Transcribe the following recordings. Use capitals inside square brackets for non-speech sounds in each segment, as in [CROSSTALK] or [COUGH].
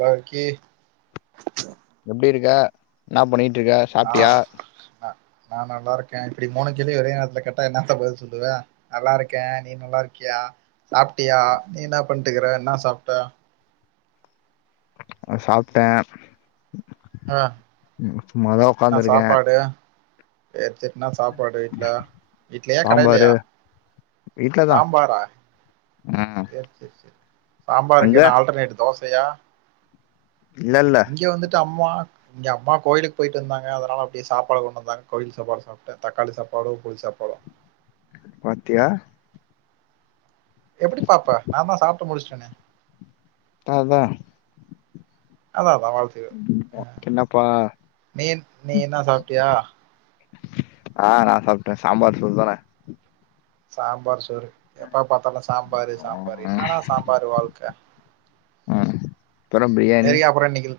பாக்கி எப்டி இருக்க என்னா பண்ணிட்ருக்க ஆ நா நா நல்லாருக்கே இப்டி மூனு கேள்வி ஒரே நேரத்துல கேட்டா என்னத்த பதில் சொல்லுவே நல்லாருக்கே நீ நல்லாருக்கியா சாப்ட்டியா நீ என்ன பண்ட்டுக்குற என்ன சாப்ட்ட நா சாப்ட்டே ஆ சும்மாதா ஒக்காந்துருக்கே சேர் சேர் என்ன சாப்பாடு வீட்ல வீட்லயா சாம்பாரு கடைலயா வீட்லதா சாம்பாரா ம் சேர் சேர் சேர் சாம்பாருக்கு அங்க என்ன ஆல்டர்னேட் தோசயா இல்ல இல்ல இங்க வந்துட்டு அம்மா இங்கே அம்மா கோயிலுக்கு போய்ட்டு வந்தாங்க அதனால அப்டியே சாப்பாடு கொண்டுந்தாங்க கோயில் சாப்பாடு சாப் ட்டே தக்காளி சாப்பாடு புளி சாப்பாடு பாத்தியா எப்பிடி பாப்ப நா தா சாப்ட்டு முடிச்ட்டேனே அதா அதா அதா வாழ்க்கையே என்னப்பா நீ நீ என்ன சாப்ட்டியா ஆ நா சாப்ட்டே சாம்பார் சோறு தான சாம்பார் சோறு எப்ப பாத்தாலு சாம்பாரு சாம்பாரு ம் என்னடா சாம்பார் வாழ்க்க ம் அப்றோ பிரியாணி செரி அப்பறோ இன்னைக்கு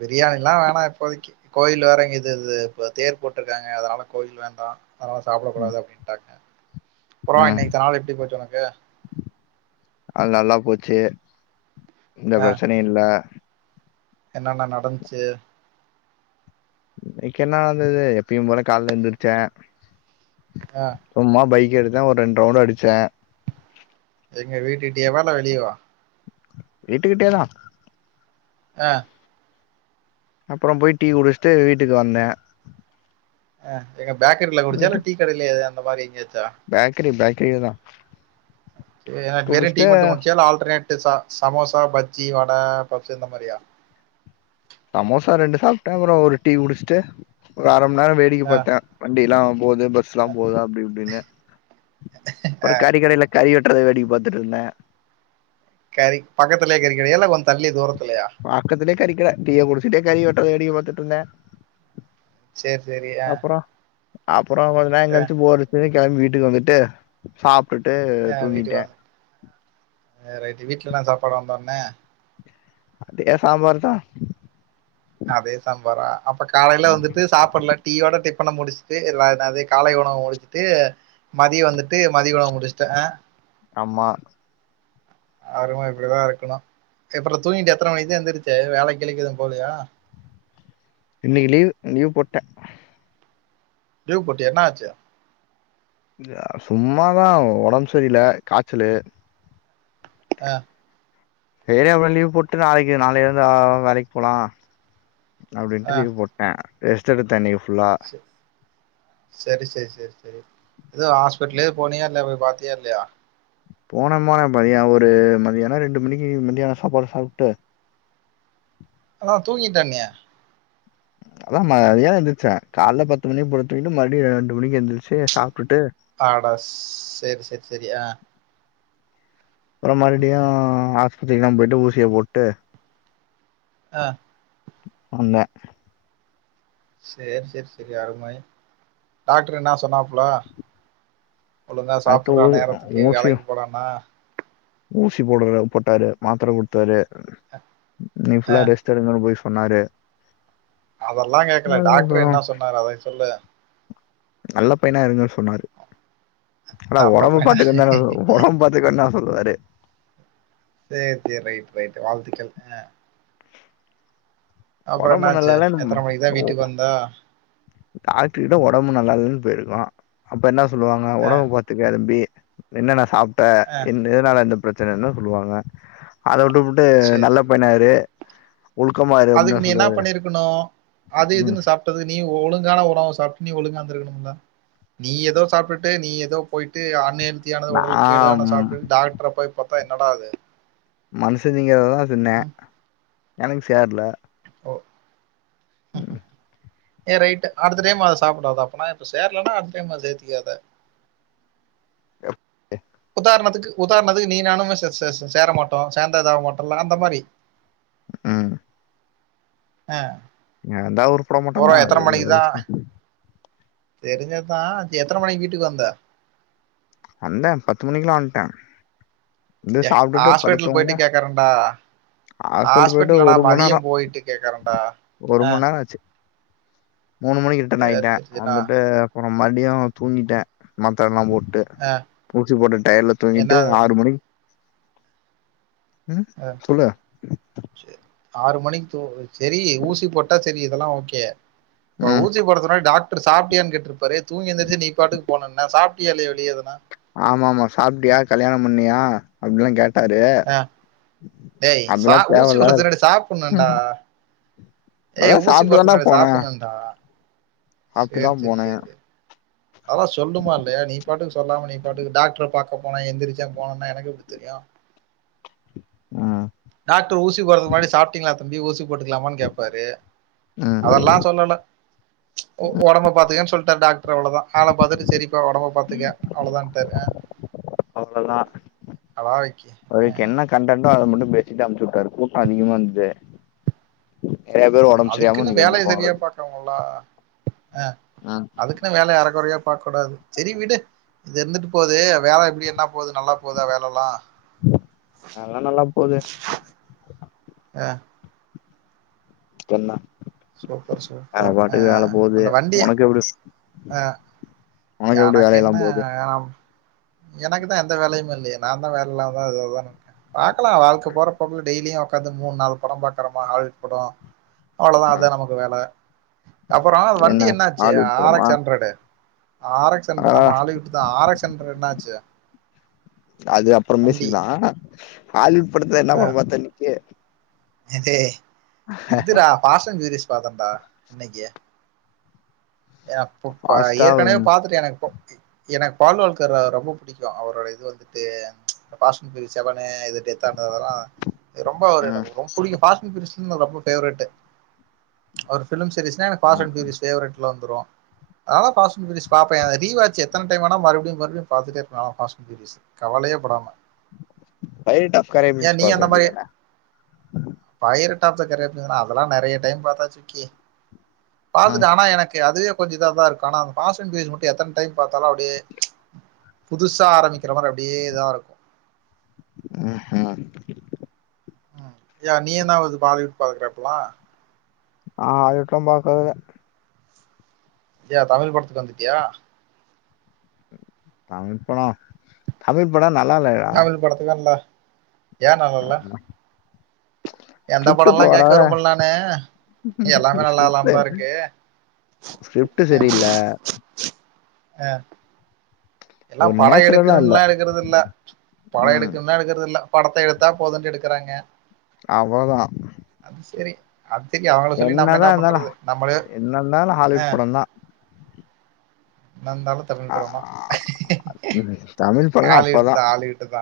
பிரியாணில்லா வேணா இப்போதைக்கு கோயில்ல வேற இங்க இது இது இப்ப தேர் போட்டிருக்காங்க அதனால கோயில் வேண்டா அதனால சாப்டக் ம் கூடாது அப்டின்ட்டாங்க அப்றோ ம் இன்னைக்கு இத்த நாள் எப்டி போச்சு உனக்கு அது நல்லா போச்சு எந்த ஆ பிரச்சனையு இல்ல என்னென்ன நடந்ச்சு இனைக்கு என்னா நடந்தது எப்பயு போல கால்ல எந்திருச்சே ஆ சும்மா பைக் எடுத்தே ஒரு ரெண்ட் ரவுண்டு அடிச்சே எங்கே வீட்டுக்கிட்டேவா இல்ல வெளியவா வீட்டுக்கிட்டேதா ஆ அப்பறோ போய் டீ குடிச்சுட்டு வீட்டுக்கு வந்தே ஆ எங்க பேக்கரில குடிச்சியா இல்ல டீ கடைலேயே அந்த மாரி எங்கயாச்சா பேக்ரி பேக்ரில தா சேர் எனா வெறு டீ குடிச்சிட்டு மட்டு குடிச்சியா இல்ல ஆல்டர்னேட் ச சமோசா பஜ்ஜி வட பஃப்சு இந்த மாரியா சமோசா ரெண்டு சாப்ட்டே அப்றோ ஒரு டீ குடிச்சிட்டு ஒரு அர மண் நேரோ வேடிக்க ஆ பாத்தே வண்டில்லா போகுது பஸ்ல்லா போது அப்டி இப்டின்னு அப்பறோ கறிக்கடைல கறி வெட்டுறத வேடிக்க பாத்துட்டுருந்த கறி பக்கத்துலே கறி கடையா இல்ல கொஞ்ச தள்ளி தூரத்துலயா பக்கத்துலே கறி கட டீய குடிச்சிட்டே கறிய வெட்டுறத வேடிக்க பாத்துட்டுருந்தே சேர் செரி ஆ அப்பறோ கொஞ்ச நேர அ கழிச்சு போரு அடிச்சுன்னு கெளம்பி வீட்டுக்கு வந்துட்டு சாப்ட்டுட்டு வீட்டுக்கு தூங்கிட்டே வந்த ஆ ரைட்டு வீட்ல என்ன சாப்பாடு வந்தோனே அதே சாம்பார் தா அதே சாம்பாரா அப்போ காலைல வந்துட்டு சாப்புல்ல டீ யோட டிஃப்பன முடிச்சுட்டு எல்லா என்னா இது காலை உணவ முடிச்சுட்டு மதிய வந்துட்டு மதிய உணவ முடிச்சுட்டு ஆ ஆமா அரும இப்புடிதா இருக்கணு செ அப்பறோ தூங்கிட்டு எத்தன மணிக்கு தா எந்துருச்சே வேல கீலைக்கி எதுவு போலையா இன்னைக்கு லீவ் லீவ் போட்டே லீவ் போட்டியா என்னாச்சு அ சும்மாதா ஒடம்பு சரியில்ல காச்சலு ஆ சேரி அப்பறோ லீவ் போட்டு நாளைக்கு நாளைல இருந்து ஆ வேலைக்கு போலா ஆ அப்டின்ட்டு லீவ் போட் ட ரெஸ்ட்டு எடுத்தே இன்னைக்கு ஃபுல்லா செரி செரி செரி செரி எதுவ் ஹாஸ்பிட்டலு போனீயா இல்ல போய் பாத்து தியா இல்லயா போன மார மதியோ ஒரு மதியானொ ரெண்டு மணிக்கு மதியானோ சாப்பாடு சாப்ட்டு ஆனா தூங்கிட்டேன்யா அதா மதியானோ எந்துருச்சே காலைல பத்து மணிக்கு போல தூங்கிட்டு மறுபடியு ரெண்டு மணிக்கு எந்துரிச்சு சாப்ட்டுட்டு அடச் சேர் சேர் செரி ஆ அப்றோ மறுபடியு ஆஸ்பத்திரிக்குலா போயிட்டு ஊசிய போட்டு ஆ வந்த சேர் சேர் சேரி அருமை டாக்ட்ரு என்னா சொன்னாப்ல ஒழுங்கா அடுத்து சாப்புட்றா ஊ நேரத்துக்கு ஊசி வேலைக்கு போடான்னா ஊசி போடுறார் போட்டாரு மாத்தர குட்த்தாரு இன்னிக் ஃபுல்லா ரெஸ்ட் எடுங்கனு போய் சொன்னாரு அதெல்லா கேக்கல டாக்ட்ரு என்னா சொன்னாரு அதை சொல்லு நல்ல பையனா இருங்க சொன்னாரு ஆனா நல்ல ஒடம்பு பைய பாத்துக்கன் தான சொ சேரி ஒடம் பாத்துக்கோன்னா சொல்லுவாரு சேர் சேர் ரைட் ரைட்டு வாழ்த்துக்கள் அ அப்றோ ஒடம்பு என்னாச்சி எத்தன மணிக்கு தா வீட்டுக் வந்தே டாக்ட்ரு கிட்ட ஒடம்பு நல்லா இல்லன் போயிருக்கறோ அப்போ என்னா சொல்லுவாங்க ஆ ஒடம்ப பாத்துக்க தம்பி என்னன்ன சாப்ட்டே என் எதனால இந்த பிரச்சனன்னு சொல்லுவாங்க அத உட்டுபுட் டு சேரி நல்ல பையனா சேரி இரு ஒழுக்கமா இ அதுக்கு நீ என்னா பண்ணீருக்கணு அது ம் இதுன்னு சாப் பட்றது நீ ஒ ஒழுங்கான உணவு சாப்ட்டு நீ ஒழுங்கா இந்துருக்கணுமில்ல நீ எதோ சாப்ட்டுட்டு நீ எதோ போய்ட்டு ஆன் ஹெல்த் தியானது நா உடலுக் கேடு ஆனத் சாப்ட்டுட் டாக்ட்ர போய் பாத்தா என்னடா அது மனுஷ திங்கறத தா தின்னே ம் எனக்கு சேர்ல ஓ ம் ஏ ரைட்டு அடுத்த டைம் அத சாப்படாத அப்பனா இப்ப சேர்லன்னா அடுத்த டைம் அத சேத்திக்காத எ உதாரணத்துக்கு உதாரணத்துக்கு நீ நானுமே சே சே சே சேர மாட்டோ சேந்தா இதாக மாட்டோல்ல அந்த மாரி ம் அ சேந்தா உருப்பட மாட்டோந்தா அது என் ஏ தெரிஞ்சத் தா எத்தன மணிக் வீட்டுக் வந்த வந்தே பத்து மணிக்குலா வந்ட்டே வந்து ஏ சாப்ட்டுட்டு படுத் ஹாஸ்பிட்டல் போயிட்டு தூங்னே கேட்கறேன்டா ஹாஸ்டல்ட்டு போய்ட்டு ஹாஸ்பிட்டல்லடா ஒரு மண் நேரோ மதியம் போயிட்டு கேட்கறேன்டா ஒரு ஆ மண் நேரோ ஆச்சு மூணு மணிக்கு ரிட்டன் ஆய்ட்டே சரி சரிண்ணா வந்துட்டு அப்பறோ மறுப்டியு தூங்கிட்டே மத்தரல்லா போட்டு அ ஊசி போட்ட டயட்ல தூங்கிட்டு ஆறு மணிக்கு ம் சொல்லு சேர் ஆறு மணிக்கு தூ செரி ஊசி போட்டா செரி இதெல்லா ஓகே அப்றோ ம் ஊசி போட்றதுக் முன்னாடி டாக் ட்ரு சாப்ட்டியான் கேட்ருப்பாரே தூங்கி எந்திர்ச்சு நீ பாட்டுக் போனன்ன சாப்ட்டியா இல்லயா வெளியெதுனா ஆமா ஆமா சாப்ட்டியா கல்யாணம் பண்ணியா அப்டிலா கேட் டாரு ஆ, டேய் சா அதெல்லா ஊசி தேவல்ல போடுறதுக்கு அவருக்கு முன்னாடி ம் ம் ஏ ஊசி போட் நறைய சாப்பட்ணுடா சாப்ட்டு தா சேர் சேர் போனே சேரி அதலா சொல்ணுமா இல்லையா நீ பாட்டுக்கு சொல்லாம நீ பாட்டுக்கு டாக்ட்ர பாக்க போன எந்திரிச்ச போனுன்னா எனக் எப்டி தெரியு ம் டாக்ட்ரு ஊசி போட்றதுக் முன்னாடி சாப்ட்டீங்ளா தம்பி ஊசி போட்டுக்கலாமான்னு கேப்பாரு ம் அதல்லா சொல்லல ஒ ஒடம்ப பாத்துக்கன் சொல்ட்டார் டாக் ட்ரு அவ்ள தா ஆள பாத்துட்டு செரிப்பா ஒடம்ப பாத்துக்க அவ்ளோ தான்ட்டாரு அ அவ்ள் தா அடாவடிக்கு. அதுக்கு என்ன கண்டன்டா அத மட்டு பேசிட்டு அனுப்ச்சிவிட்டாரு கூட்டோ அதிகமா இருந்தது நெறைய பேர் ஒடம்பு சரியாம அதுக்குனு இன்னைக்கு வேலய சரியா வந்திருப்பாங்களாட்டு பாக்கனும்லா அ ம் அதுக் என்ன வேல அறக்குறையா பாக்க கூடாது செரி விடு இது இருந்துட்டு போது வேல எப்டி என்ன போது நல்லா போதா வேலஎல்லா அதல்லா நல்லா போது ஆ கென்னா சூப்பர் சூப்பர் ஆ போது அந்த வண்டிய உனக்கு எப்டி ஆ உனக்கு எப்டி வேலையெல்லா எனக்கென்ன போது ஆணாம் எனக்குதா எந்த வேலையுமில்லயே நாந் தா வேலயில்லாம இது அதோனு இருக்கே பாக்கலா வாழ்க்க போறப்போக்குல டெய்லியு உக்காந்து மூணு நாலு படோ பாக்குறோம ஹாலிவுட் படோ அவ்ளோதா ம் அதா நமக்கு வேல அப்புறோ வண்டி என்ன ஆச்சு ஹாலிவுட் ஆர் படமா எச் அன்ரடு ஆர் எக்ஸ் அண்டு ஆ ஆமா ஆரெக்ஸ்தா ஆர் எக்ஸ் அண்டுரெட் என்னாச்சு அது அப்புறோ வண்டி. பேசிக்கலா ஹாலிவுட் படத்துல என்ன படோ பாத்தன்னிக்கி இது இதுரா பாசங் கெரிஸ் பாத்தன்டா இன்னைக்கி ஏ அப்பப்பா ஃபாஸ்டா ஏற்கனவே ம் பாத்துட்டே எனக்கு இப்போ எனக்கு பால்வழ்கர் ரொம்ப புடிக்கு அவரோட இது வந்துட்டு பாஷன் பி செவனு இது டெத் ஆனதுலா ரொம்ப எனக்கு ரொம்ப புடிக்கு பாஸ்து கிருஸ்துன ரொம்ப பேவரட் அவரு பிலிம் சீரிஸ்னா எனக்கு ம் பாஸ்வட் சீரிஸ் பேவரெட்ல வந்துரு ஆனா பாஸ்புட் சீரிஸ் பாப்பே ரிவாச் எத்தனடைம் வேணா மறுபுடியுமறுபுடியு பாத்துடே இருப்ப நால பாஸ்புட் வீடியோ கவலயே படாம பயிரிட்டா கரேபீன்ஸ் பாக்க வேண்டிதானா பயிரிட்டா த கெரேக்அதெல்லா நெறய டைம் பாத்தாச்சு விக்கி ம் பாத்துட்டே ஆனா எனக் அதுவே கொஞ்ச இத தா இருக்கு ஆன பாசன்ஸ் சீரியஸ் மட்டு எத்தன டைம் பாத்தாலு அப்டியே புதுசா ஆரம்பிக்கிற மாரி அப்டியே இதா இருக்கு உஹும் யா நீ என்னாவது பாலிவுட்டு பாக்குறியாப்பலா ஆ ஹாலிவுட்ல பாக்குறதுல்ல யா தமிழ் படத்துக்கு வந்துட்டியா தமிழ் படோ தமிழ் படோ நல்லா இல்லயா படத்துக்கெந்தா யா நல்லால்ல ஸ்கிரிப்டு இப்ப படம்லாம் கேட்க வரவர விரும்பல நானு. எல்லாமே நல்லா இல்லாம ஸ்கிரிப்பே தான் இருக்கு. ஸ்கிரிப்ட்டு சரியில்ல ஆ எல்லா ஒரு படோ நேச்சுரலா இல்ல எடுக்றணுலா எடுக்குறது இல்ல படோ ம் எடுக்குன்னா எடுக்கிறது இல்ல படத்த எடுத்தா போதுன்டு எடுக்குறாங்க அவோதா அது செரி அத்திகே அவங்கள சொல்லி நம்ம என்னதா என்ன இருந்தாலு பண்றது நம்மளே என்ன இருந்தாலு அ ஹாலிவுட் படந்தா என்னயிருந்தாலு தமிழ் ஆ படமா தமிழ் படலா அப்பதா ஆலிவுட்டுதா ஆலி வுட்டுதா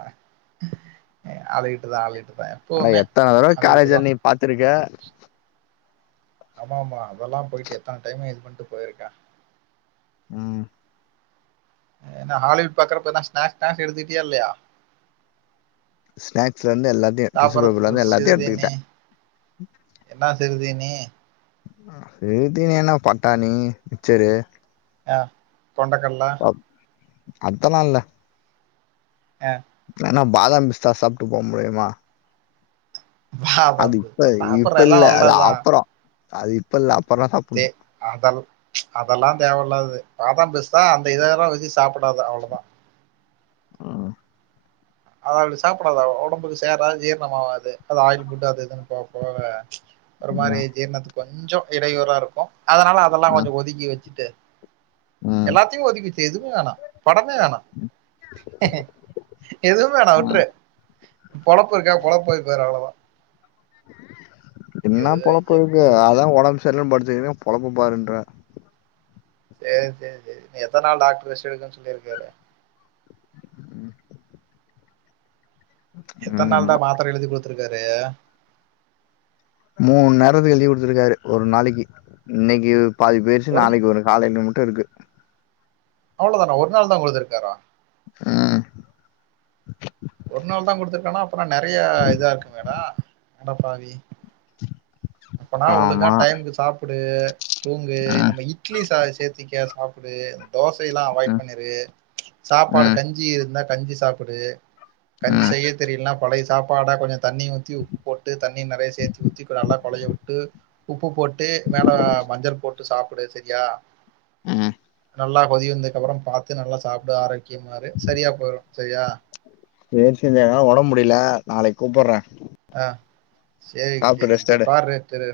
ஆலிவுட்டுதா ஆலிவுட்டுதா யா அட எத்தன தடவ காலேஜ்ல நீ பாத்துருக்க [INAUDIBLE] ஆமா ஆமா அதெல்லாம் போயிட்டு எத்தனை டைம் இது பண்ணிட்டு போயிருக்கா ம் ஏன ஹாலிவுட் பாக்றப்ப எதனா ஸ்னாக்ஸ் ஸ்னாக்ஸ் எடுதுக்கிட்டியா இல்லையா ஸ்னாக்ஸ் இருந்து எல்லாத்தையு டிசு சாப்பிடறதுக்கு பேப்பர்லந்து எல்லாத்தையும் எடுத்துக்கிட் என்னா சிறுதீநீ சிறு தீனி என்னா பட்டாணி மிச்சரு ஆ கொண்டகல்ல அதெல்லா இல்ல ஆன் ஏன்னா பாதாம் பிஸ்தா சாப்பிட்டு போ முடியுமா அது பாதாம் இப்ப பிஸ்தா சாப்பிடுற இப்ப இல்ல எல்லாம் அது நல்லதுதான் அப்பறோம் அது இப்ப இல்ல அப்பறம சாப்புட்ணு அதெ அதெல்லாம் தேவ இல்லாது பாதாம் பிஸ்தா அந்த இதெல்லாம் வச்சு சாப்பிடாத அவ்ளோ தான் ம் அத‌ அப்டி சாப்பிடாதா ஒடம்புக்கு சேராது ஜீர்னோம் ஆவாது அது ஆயில் ஃபுட் அது இதுன்னு போ போகல ஒரு மாரி ம் ஜீரணத்துக்கு கொஞ்சோம் இடையூறா ருக்கும் அதனால அதெல்லாம் ம் கொஞ்சோ ஒதிக்கி வச்சுட்டு ம் எல்லாத்தியும் ஒதுக்குச்சு எதுவும் வேணாம் படமே வேணா எதுவு ம். வேணாவுட்ரு பொழப்பு இருக்கா பொழப்ப போய் பாரு அவ்ளோதான் ஐயோ என்னா பொழப்பு ஐயோ இருக்கு சேரி அதான் ஒடம்பு சரியில்லனு படித்துருக்க பொழப்ப பாருன்ற சேர் சேர் சேரி இன்னு எத்தன் நாள் டாக்டர் ரெஸ்டு எடுக்கனுனு சொல்லிருக்காரு எத்தன் நாள்தா என்னமோ மாத்தர எழுதி கொடுத்துருக்காரு மூணு நேரத்துக்கு எழுதி கொடுத்துருக்காரு ஒரு நாளைக்கு இன்னைக்கு பாதி பேய்ருச்சு ஒரு நாளைக்கு வரும் காலை இன்னமுட்டு இருக்கு அவ்ளோதானா ஒர் நாள் தான் கொடுத்துருக்காரா ஆ ஒர் நாள் தான் கொடுத்துருக்கானா அப்பறோம் நெறைய இதா இருக்குமேடா அடப்பாவி அப்பனா ஒழுங்கா ஆமா டைமுக்கு சாப்புடு தூங்கு ம் நம்ம இட்லி ச சேத்திக்க சாப்ப ப்புடு தோசையெல்லாம் அவாய்ட் ம் பண்ணிறு சாப்பாடு ம் கஞ்சி இருந்தா கஞ்சி சாப்பிடு கஞ்சி ம் செய்ய தெரிய்லனா பழைய சாப்பாடா கொஞ்சம் தண்ணி ஊத்தி உப்பு போட்டு தண்ணி நெறைய சேத்தி ஊத்தி் நல்லா கொழைய விட்டு உப்பு போட்டு மேல மஞ்சள் போட்டு சாப்புடு சரியா ம் நல்லா கொதி வந்ததுக்கப்பறோம் பாத்து நல்லா சாப்டு ஆரோக்கியமா இரு சரியா போயிடும் சரியா சேரி சேர் என்னால ஒடம் முடியல நாளைக்கு கூப்புட்றே ஆ செரிங்க சாப்ட்டு செரிங்க ரெஸ்ட் சேர் எடு பாரு தெரு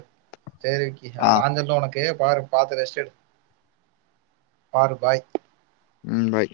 சேரி விக்கி அது ஆ நாஞ்சொல்ல உனக்கு பாரு பாத்து ரெஸ்ட் எடு பாரு பாய் ம் பாய்